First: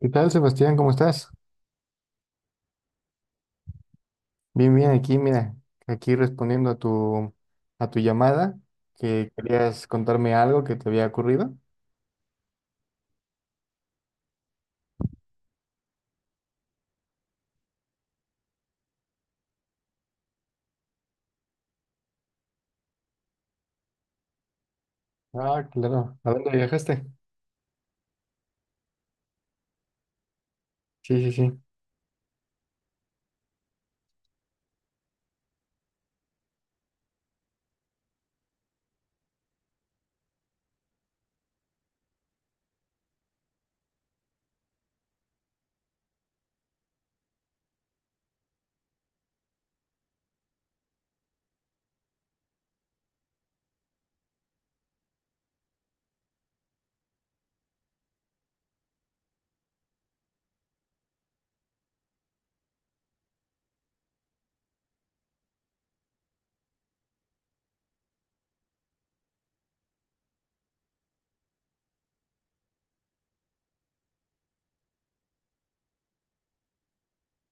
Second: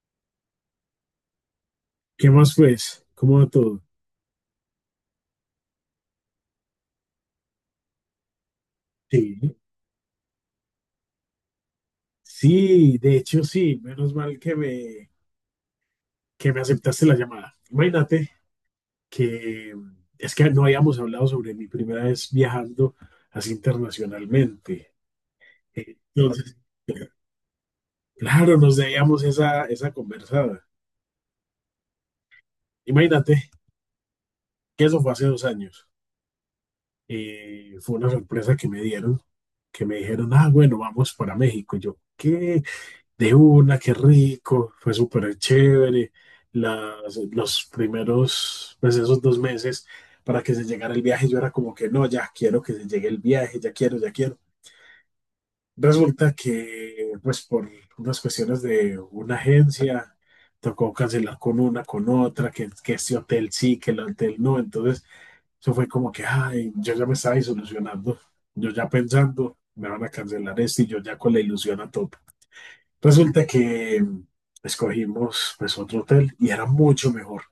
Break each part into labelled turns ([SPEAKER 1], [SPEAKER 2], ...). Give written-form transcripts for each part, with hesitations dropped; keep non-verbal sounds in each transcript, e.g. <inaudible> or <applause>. [SPEAKER 1] ¿Qué tal, Sebastián? ¿Cómo estás?
[SPEAKER 2] ¿Qué más pues? ¿Cómo va todo?
[SPEAKER 1] Bien, bien, aquí, mira, aquí respondiendo a a tu llamada, que
[SPEAKER 2] Sí,
[SPEAKER 1] querías contarme algo que te había ocurrido.
[SPEAKER 2] sí, de hecho sí, menos mal que que me aceptaste la llamada. Imagínate que es que no habíamos hablado sobre mi primera vez viajando así internacionalmente.
[SPEAKER 1] Ah, claro. ¿A dónde
[SPEAKER 2] Entonces,
[SPEAKER 1] viajaste?
[SPEAKER 2] claro, nos debíamos esa conversada.
[SPEAKER 1] Sí, sí, sí.
[SPEAKER 2] Imagínate que eso fue hace 2 años. Fue una sorpresa que me dieron, que me dijeron, ah, bueno, vamos para México. Y yo, ¿qué? De una, qué rico, fue súper chévere. Los primeros, pues esos 2 meses para que se llegara el viaje, yo era como que no, ya quiero que se llegue el viaje, ya quiero, ya quiero. Resulta que, pues por unas cuestiones de una agencia, tocó cancelar con una, con otra, que este hotel sí, que el hotel no. Entonces, eso fue como que, ay, yo ya me estaba disolucionando, yo ya pensando, me van a cancelar esto y yo ya con la ilusión a tope. Resulta que escogimos pues otro hotel y era mucho mejor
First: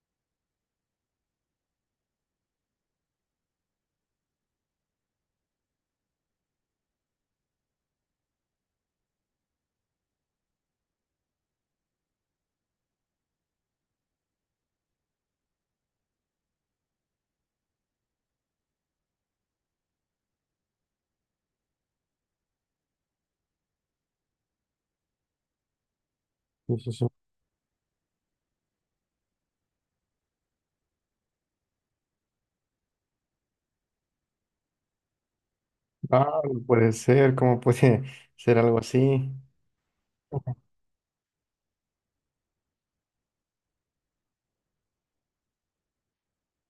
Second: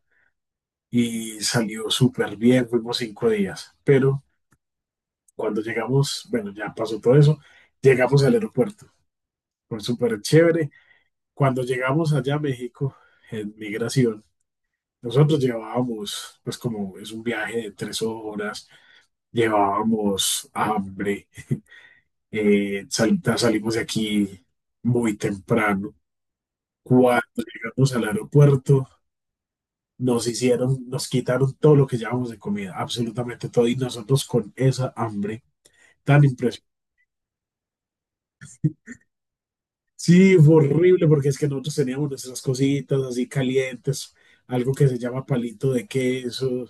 [SPEAKER 2] y salió súper bien, fuimos 5 días, pero cuando llegamos, bueno, ya pasó todo eso, llegamos al aeropuerto, fue súper chévere. Cuando llegamos allá a México, en migración, nosotros llevábamos, pues como es un viaje de 3 horas, llevábamos hambre, salimos de aquí muy temprano.
[SPEAKER 1] Sí, sí, sí.
[SPEAKER 2] Cuando llegamos al aeropuerto, nos quitaron todo lo que llevábamos de comida, absolutamente todo, y nosotros con esa hambre tan
[SPEAKER 1] Ah, no
[SPEAKER 2] impresionante.
[SPEAKER 1] puede ser, ¿cómo puede <laughs> ser algo así?
[SPEAKER 2] Sí, fue horrible porque es que nosotros teníamos nuestras cositas así calientes, algo que se llama palito de queso,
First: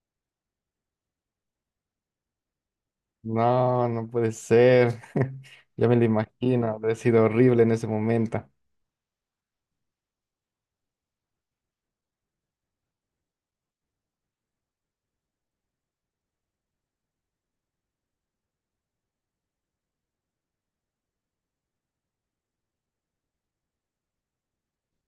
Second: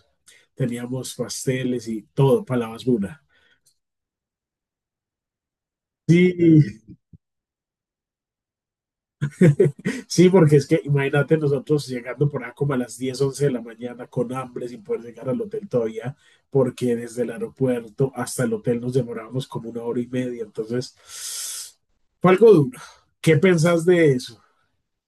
[SPEAKER 2] teníamos pasteles y todo, para la basura.
[SPEAKER 1] No, no puede ser. <laughs> Ya me lo
[SPEAKER 2] Sí,
[SPEAKER 1] imagino, ha sido horrible en ese momento.
[SPEAKER 2] sí, porque es que imagínate nosotros llegando por acá como a las 10 u 11 de la mañana con hambre sin poder llegar al hotel todavía, porque desde el aeropuerto hasta el hotel nos demorábamos como 1 hora y media. Entonces, fue algo duro. ¿Qué pensás de eso?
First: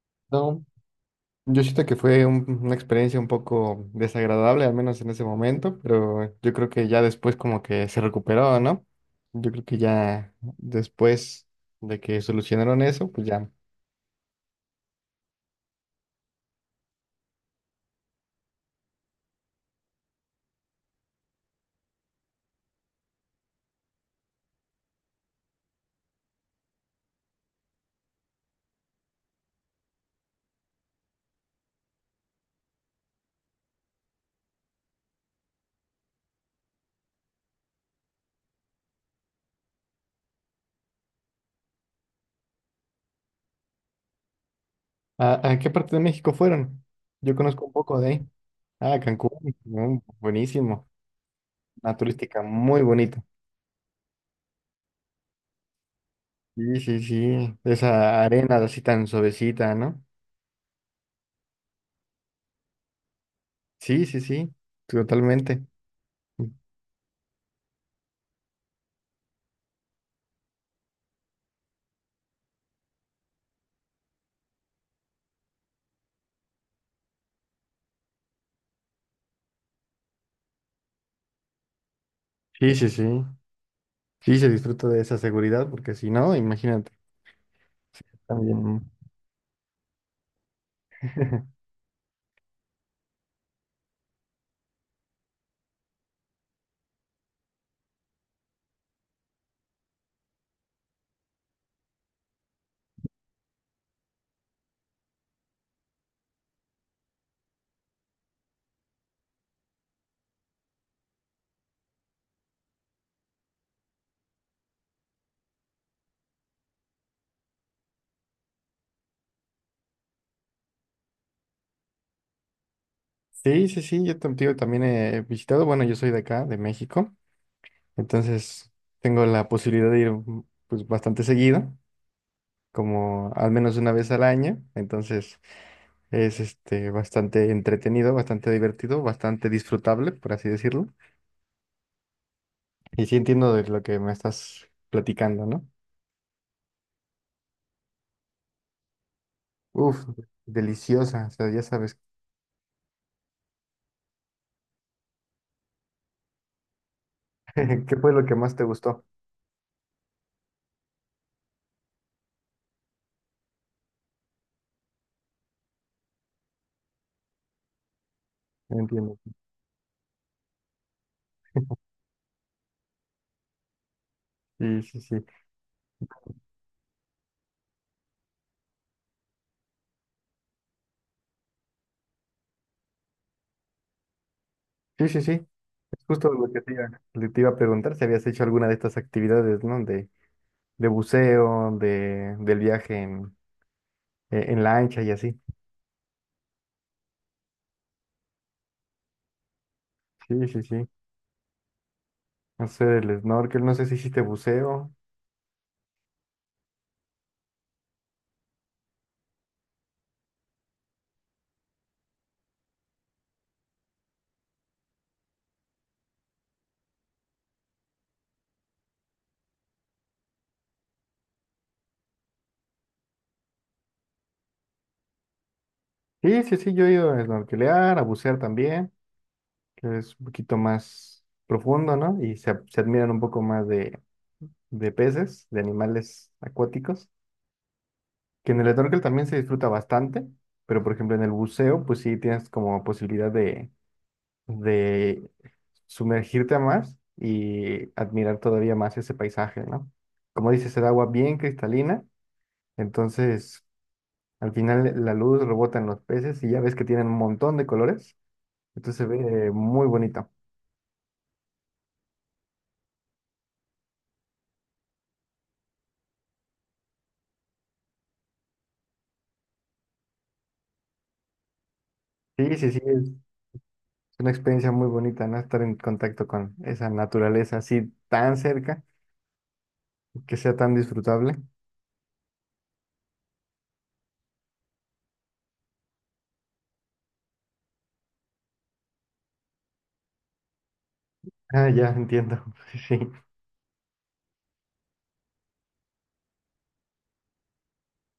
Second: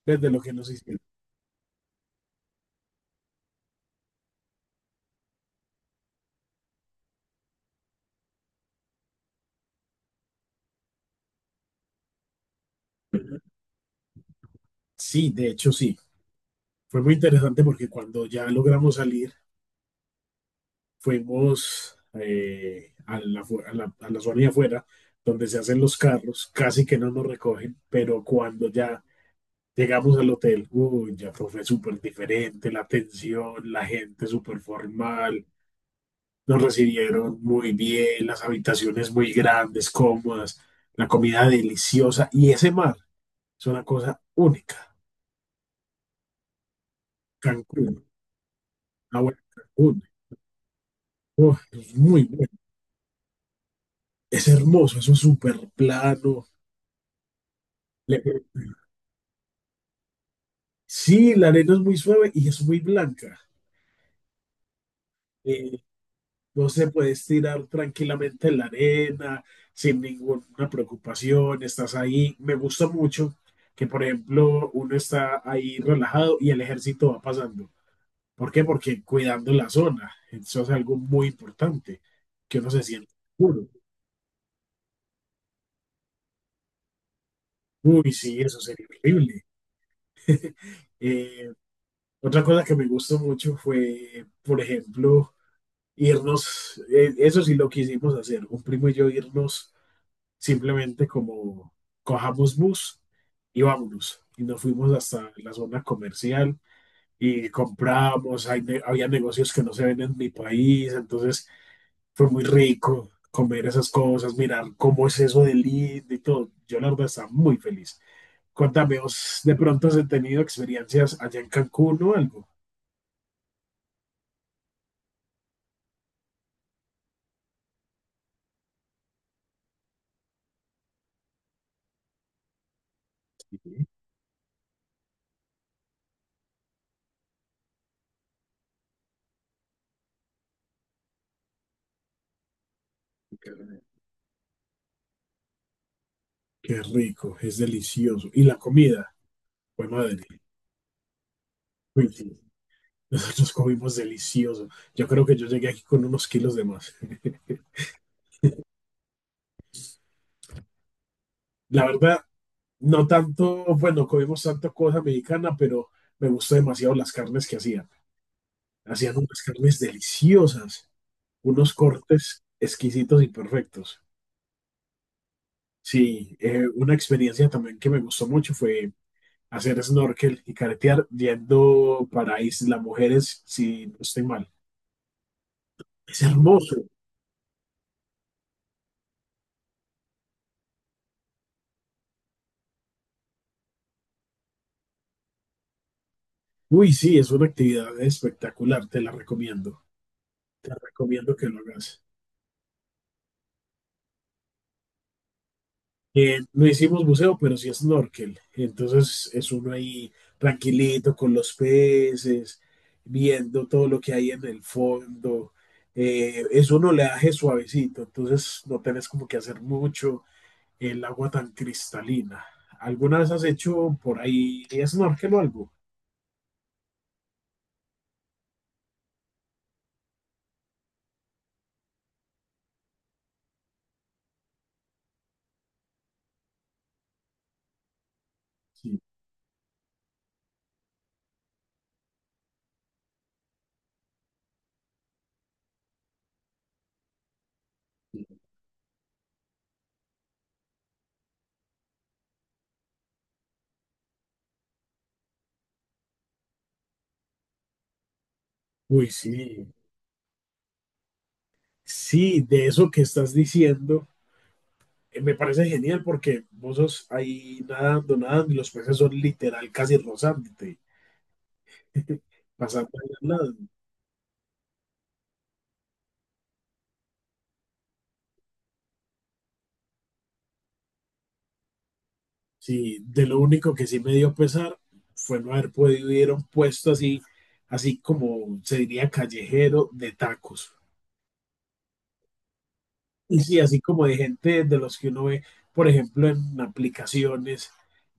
[SPEAKER 2] Desde lo que
[SPEAKER 1] No,
[SPEAKER 2] nos hicieron.
[SPEAKER 1] yo siento que fue una experiencia un poco desagradable, al menos en ese momento, pero yo creo que ya después como que se recuperó, ¿no? Yo creo que ya después de que solucionaron eso, pues ya.
[SPEAKER 2] Sí, de hecho sí. Fue muy interesante porque cuando ya logramos salir, fuimos a la, fu- a la zona de afuera, donde se hacen los carros, casi que no nos recogen, pero cuando ya llegamos al hotel, uy, ya todo fue súper diferente, la atención, la gente súper formal, nos recibieron muy bien, las habitaciones muy grandes, cómodas, la comida deliciosa y ese mar es una cosa única.
[SPEAKER 1] A qué parte de México fueron? Yo conozco un
[SPEAKER 2] Cancún,
[SPEAKER 1] poco de ahí. Ah,
[SPEAKER 2] la
[SPEAKER 1] Cancún,
[SPEAKER 2] buena Cancún,
[SPEAKER 1] buenísimo.
[SPEAKER 2] uf, es
[SPEAKER 1] Una
[SPEAKER 2] muy
[SPEAKER 1] turística
[SPEAKER 2] bueno,
[SPEAKER 1] muy bonita.
[SPEAKER 2] es hermoso, eso es súper plano.
[SPEAKER 1] Sí, sí, sí. Esa
[SPEAKER 2] le-
[SPEAKER 1] arena así tan suavecita, ¿no?
[SPEAKER 2] Sí, la arena es muy suave y es muy blanca.
[SPEAKER 1] Sí, sí, sí, totalmente.
[SPEAKER 2] eh, Vos te puedes tirar tranquilamente en la arena, sin ninguna preocupación, estás ahí. Me gusta mucho que, por ejemplo, uno está ahí relajado y el ejército va pasando. ¿Por qué? Porque cuidando la zona. Eso es algo muy importante, que uno
[SPEAKER 1] Sí,
[SPEAKER 2] se
[SPEAKER 1] sí,
[SPEAKER 2] siente
[SPEAKER 1] sí.
[SPEAKER 2] seguro.
[SPEAKER 1] Sí, se disfruta de esa seguridad, porque si no, imagínate.
[SPEAKER 2] Uy, sí, eso sería
[SPEAKER 1] También.
[SPEAKER 2] horrible. Eh,
[SPEAKER 1] <laughs>
[SPEAKER 2] Otra cosa que me gustó mucho fue, por ejemplo, irnos, eso sí lo quisimos hacer, un primo y yo irnos simplemente como cojamos bus y vámonos. Y nos fuimos hasta la zona comercial y comprábamos, había negocios que no se ven en mi país, entonces fue muy rico comer esas cosas, mirar cómo es eso de lindo y todo. Yo la verdad estaba muy feliz. Cuéntame, ¿vos de pronto has tenido experiencias allá en Cancún o algo?
[SPEAKER 1] Sí, sí, sí, yo tío, también he visitado, bueno, yo soy de acá, de México, entonces tengo la posibilidad de ir pues bastante seguido, como al menos una vez al año, entonces es este bastante entretenido, bastante divertido, bastante disfrutable, por así decirlo. Y sí
[SPEAKER 2] Qué
[SPEAKER 1] entiendo de lo que me estás platicando, ¿no?
[SPEAKER 2] qué rico, es delicioso. Y la comida, fue
[SPEAKER 1] Uf,
[SPEAKER 2] madre.
[SPEAKER 1] deliciosa, o sea, ya sabes.
[SPEAKER 2] Uy, sí. Nosotros comimos delicioso. Yo creo que yo llegué aquí con unos kilos de más.
[SPEAKER 1] <laughs> ¿Qué fue lo que más te gustó?
[SPEAKER 2] La verdad, no tanto, bueno, comimos tanta cosa mexicana, pero me gustó demasiado las carnes que hacían. Hacían
[SPEAKER 1] Entiendo.
[SPEAKER 2] unas carnes deliciosas, unos cortes exquisitos y perfectos.
[SPEAKER 1] Sí, sí, sí.
[SPEAKER 2] Sí, una experiencia también que me gustó mucho fue hacer snorkel y caretear yendo para Isla Mujeres, si no estoy mal.
[SPEAKER 1] Sí, sí, sí. Es
[SPEAKER 2] Es
[SPEAKER 1] justo lo que te
[SPEAKER 2] hermoso.
[SPEAKER 1] iba, te iba a preguntar, si habías hecho alguna de estas actividades, ¿no? De buceo, de, del viaje en lancha y así.
[SPEAKER 2] Uy, sí, es una actividad espectacular, te la recomiendo.
[SPEAKER 1] Sí, sí,
[SPEAKER 2] Te
[SPEAKER 1] sí.
[SPEAKER 2] recomiendo que lo hagas.
[SPEAKER 1] Hacer el snorkel, no sé si hiciste buceo.
[SPEAKER 2] No hicimos buceo, pero sí snorkel. Entonces es uno ahí tranquilito con los peces, viendo todo lo que hay en el fondo. Es un oleaje suavecito, entonces no tenés como que hacer mucho el agua tan cristalina. ¿Alguna vez has hecho por ahí snorkel o algo?
[SPEAKER 1] Sí, sí, sí, yo he ido a snorkelear, a bucear también, que es un poquito más profundo, ¿no? Y se admiran un poco más de peces, de animales acuáticos, que en el snorkel
[SPEAKER 2] Sí,
[SPEAKER 1] también se disfruta bastante, pero por ejemplo en el buceo, pues sí tienes como posibilidad de sumergirte a más y
[SPEAKER 2] sí.
[SPEAKER 1] admirar todavía más ese paisaje, ¿no? Como dices, el agua bien cristalina, entonces al final la luz rebota en los peces y ya ves que tienen un montón de colores, entonces se
[SPEAKER 2] Uy,
[SPEAKER 1] ve
[SPEAKER 2] sí,
[SPEAKER 1] muy bonito.
[SPEAKER 2] sí, de eso que estás diciendo, me parece genial porque vos sos ahí nadando, nadando y los peces son literal casi rozándote.
[SPEAKER 1] Sí, sí, sí,
[SPEAKER 2] Pasando
[SPEAKER 1] es
[SPEAKER 2] al lado.
[SPEAKER 1] una experiencia muy bonita, ¿no? Estar en contacto con esa naturaleza así tan cerca, que sea tan disfrutable.
[SPEAKER 2] Sí, de lo único que sí me dio pesar fue no haber podido ir a un puesto así, así como se diría callejero de tacos.
[SPEAKER 1] Ah, ya entiendo. <laughs>
[SPEAKER 2] Y sí, así como de gente de los que uno ve, por ejemplo, en aplicaciones,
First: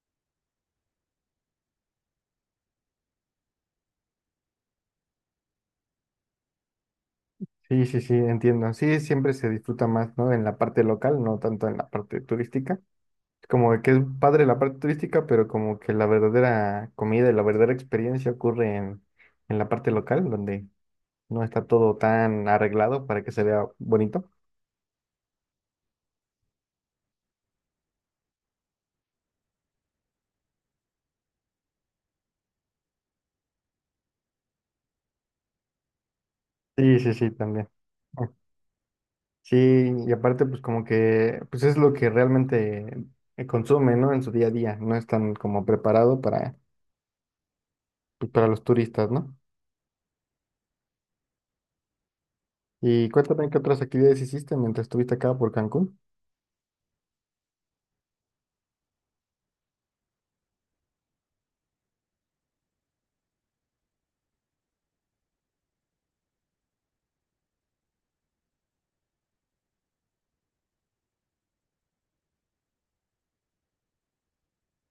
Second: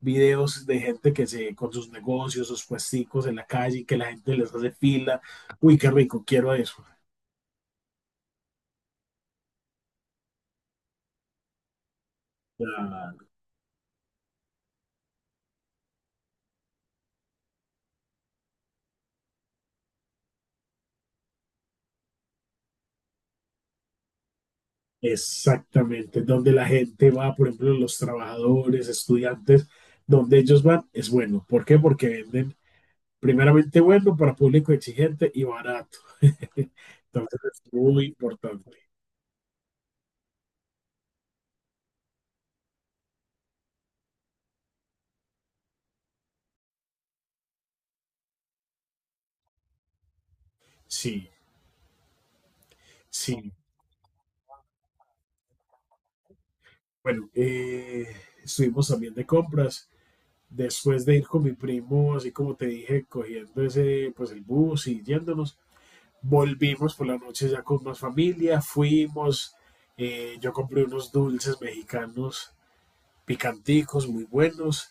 [SPEAKER 2] videos de gente que se, con sus negocios, sus puesticos en la calle, que la gente les hace fila. Uy, qué rico, quiero eso.
[SPEAKER 1] Sí, sí, sí, sí, entiendo. Sí, siempre se disfruta más, ¿no? En la parte local, no tanto en la parte turística. Como que es padre la parte turística, pero como que la verdadera comida y la verdadera experiencia ocurre en la parte local, donde no está todo tan arreglado para que se vea bonito.
[SPEAKER 2] Exactamente, donde la gente va, por ejemplo, los trabajadores, estudiantes, donde ellos van, es bueno. ¿Por qué? Porque venden primeramente bueno para público exigente y barato. <laughs>
[SPEAKER 1] Sí, sí, sí,
[SPEAKER 2] Entonces
[SPEAKER 1] también.
[SPEAKER 2] es muy
[SPEAKER 1] Ah,
[SPEAKER 2] importante.
[SPEAKER 1] sí, y aparte pues como que pues es lo que realmente consume, ¿no? En su día a día, no es tan como preparado para, pues, para los turistas, ¿no?
[SPEAKER 2] Sí,
[SPEAKER 1] Y cuéntame
[SPEAKER 2] sí.
[SPEAKER 1] qué otras actividades hiciste mientras estuviste acá por Cancún.
[SPEAKER 2] Bueno, estuvimos también de compras. Después de ir con mi primo, así como te dije, cogiendo ese, pues el bus y yéndonos, volvimos por la noche ya con más familia, fuimos, yo compré unos dulces mexicanos picanticos, muy buenos.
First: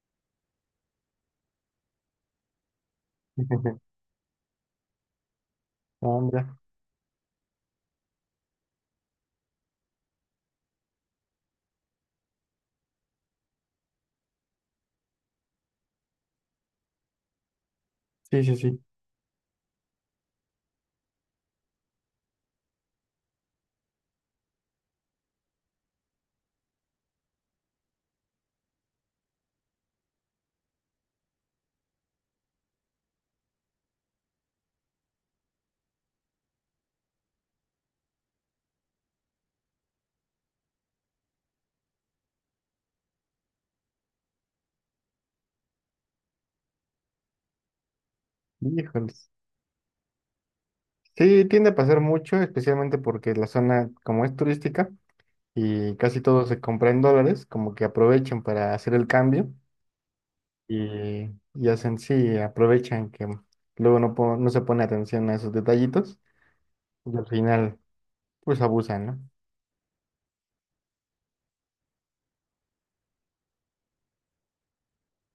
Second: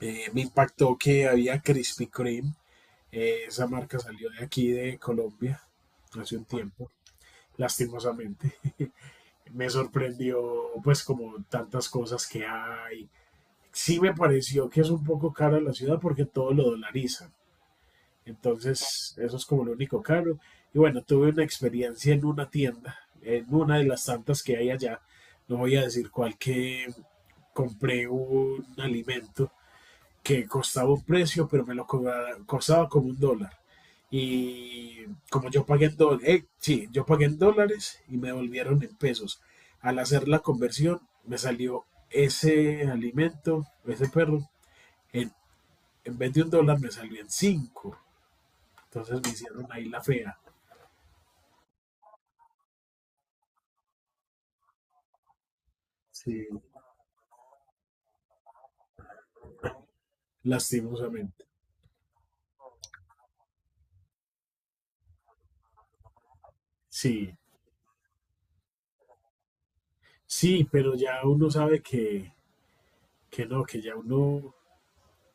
[SPEAKER 2] Me impactó que había Krispy Kreme. Esa
[SPEAKER 1] <laughs>
[SPEAKER 2] marca salió de aquí, de Colombia,
[SPEAKER 1] Ah,
[SPEAKER 2] hace un
[SPEAKER 1] mira.
[SPEAKER 2] tiempo, lastimosamente. Me sorprendió, pues, como tantas cosas que hay. Sí me pareció que es un poco cara la ciudad porque todo lo dolarizan.
[SPEAKER 1] Sí, sí, sí.
[SPEAKER 2] Entonces, eso es como lo único caro. Y bueno, tuve una experiencia en una tienda, en una de las tantas que hay allá. No voy a decir cuál que compré un alimento que costaba un precio, pero me lo cobraba, costaba como $1. Y como yo pagué en dólares, sí, yo pagué en dólares y me devolvieron en pesos. Al hacer la conversión, me salió ese alimento, ese perro, en, en vez de $1 me salió en cinco.
[SPEAKER 1] Híjole.
[SPEAKER 2] Entonces me hicieron ahí la fea.
[SPEAKER 1] Sí, tiende a pasar mucho, especialmente porque la zona como es turística y casi todo
[SPEAKER 2] Sí,
[SPEAKER 1] se compra en dólares, como que aprovechan para hacer el cambio y,
[SPEAKER 2] lastimosamente.
[SPEAKER 1] y hacen, sí, aprovechan que luego no, no se pone atención a esos detallitos y al
[SPEAKER 2] Sí,
[SPEAKER 1] final pues abusan, ¿no?
[SPEAKER 2] sí, pero ya uno sabe que no, que ya uno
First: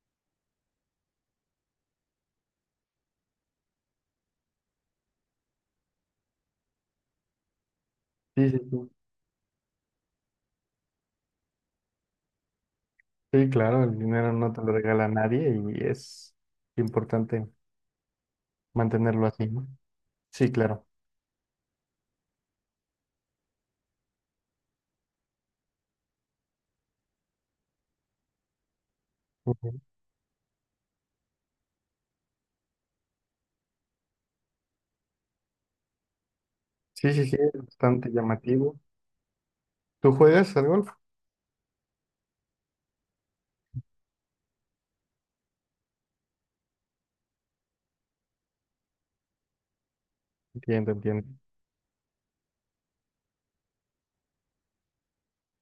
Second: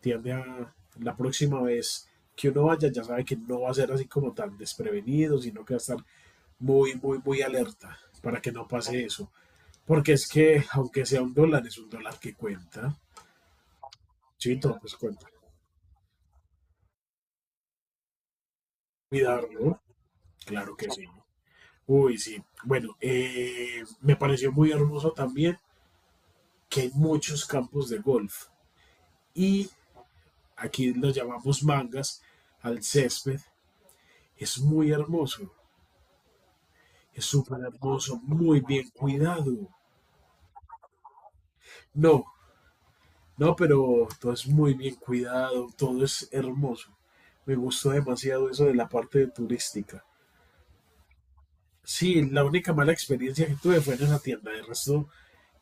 [SPEAKER 2] tiende a la próxima vez que uno vaya ya sabe que no va a ser así como tan desprevenido, sino que va a estar muy, muy, muy alerta para
[SPEAKER 1] Sí,
[SPEAKER 2] que
[SPEAKER 1] sí,
[SPEAKER 2] no
[SPEAKER 1] sí.
[SPEAKER 2] pase eso. Porque es que, aunque sea $1, es $1 que cuenta.
[SPEAKER 1] Sí, claro, el dinero no te lo
[SPEAKER 2] Chito, pues
[SPEAKER 1] regala
[SPEAKER 2] cuenta.
[SPEAKER 1] nadie y es importante mantenerlo así, ¿no?
[SPEAKER 2] Cuidarlo,
[SPEAKER 1] Sí,
[SPEAKER 2] claro
[SPEAKER 1] claro.
[SPEAKER 2] que sí. Uy, sí. Bueno, me pareció muy hermoso también que hay muchos campos de golf. Y
[SPEAKER 1] Ujú.
[SPEAKER 2] aquí los llamamos mangas al césped. Es muy hermoso.
[SPEAKER 1] Sí,
[SPEAKER 2] Es
[SPEAKER 1] sí, sí, es
[SPEAKER 2] súper
[SPEAKER 1] bastante
[SPEAKER 2] hermoso, muy
[SPEAKER 1] llamativo.
[SPEAKER 2] bien cuidado.
[SPEAKER 1] ¿Tú juegas al golf?
[SPEAKER 2] No, no, pero todo es muy bien cuidado, todo es hermoso. Me gustó demasiado eso de la parte turística.
[SPEAKER 1] Entiendo, entiendo.
[SPEAKER 2] Sí, la única mala experiencia que tuve fue en esa tienda. El resto,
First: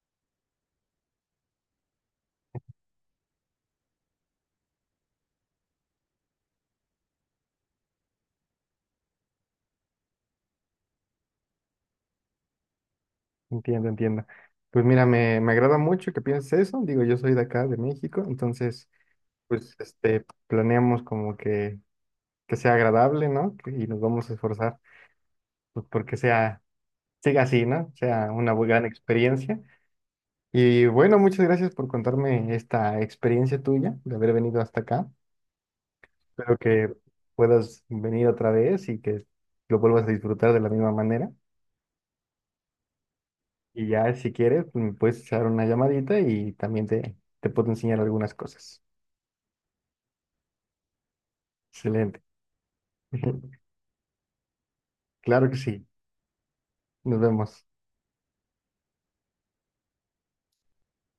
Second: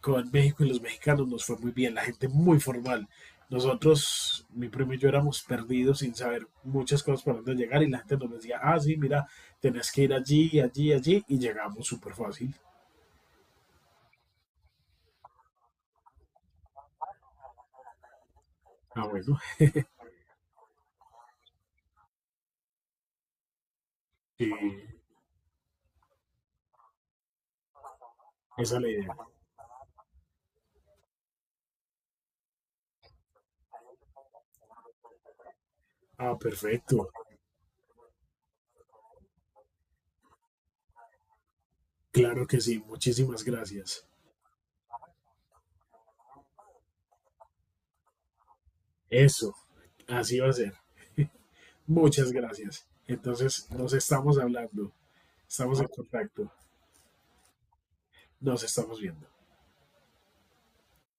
[SPEAKER 2] con México y los mexicanos nos fue muy bien. La gente muy formal. Nosotros, mi primo y yo éramos perdidos sin saber muchas cosas para dónde llegar y la gente nos decía, ah, sí, mira, tenés que ir allí, allí, allí y llegamos súper fácil.
[SPEAKER 1] Entiendo, entiendo. Pues mira, me agrada mucho que pienses eso. Digo, yo soy de acá, de México, entonces,
[SPEAKER 2] Ah, bueno,
[SPEAKER 1] pues, este, planeamos como que sea agradable, ¿no? Que- Y nos vamos a
[SPEAKER 2] sí,
[SPEAKER 1] esforzar, pues, porque sea, siga así, ¿no? Sea una
[SPEAKER 2] esa es
[SPEAKER 1] gran
[SPEAKER 2] la idea.
[SPEAKER 1] experiencia. Y bueno, muchas gracias por contarme esta experiencia tuya de haber venido hasta acá.
[SPEAKER 2] Ah,
[SPEAKER 1] Espero que
[SPEAKER 2] perfecto.
[SPEAKER 1] puedas venir otra vez y que lo vuelvas a disfrutar de la misma manera.
[SPEAKER 2] Claro que sí, muchísimas
[SPEAKER 1] Y
[SPEAKER 2] gracias.
[SPEAKER 1] ya, si quieres, pues, me puedes echar una llamadita y también te puedo enseñar algunas cosas.
[SPEAKER 2] Eso, así va a ser.
[SPEAKER 1] Excelente.
[SPEAKER 2] Muchas gracias.
[SPEAKER 1] <laughs>
[SPEAKER 2] Entonces, nos estamos hablando,
[SPEAKER 1] Claro que
[SPEAKER 2] estamos
[SPEAKER 1] sí.
[SPEAKER 2] en contacto,
[SPEAKER 1] Nos vemos.
[SPEAKER 2] nos estamos viendo.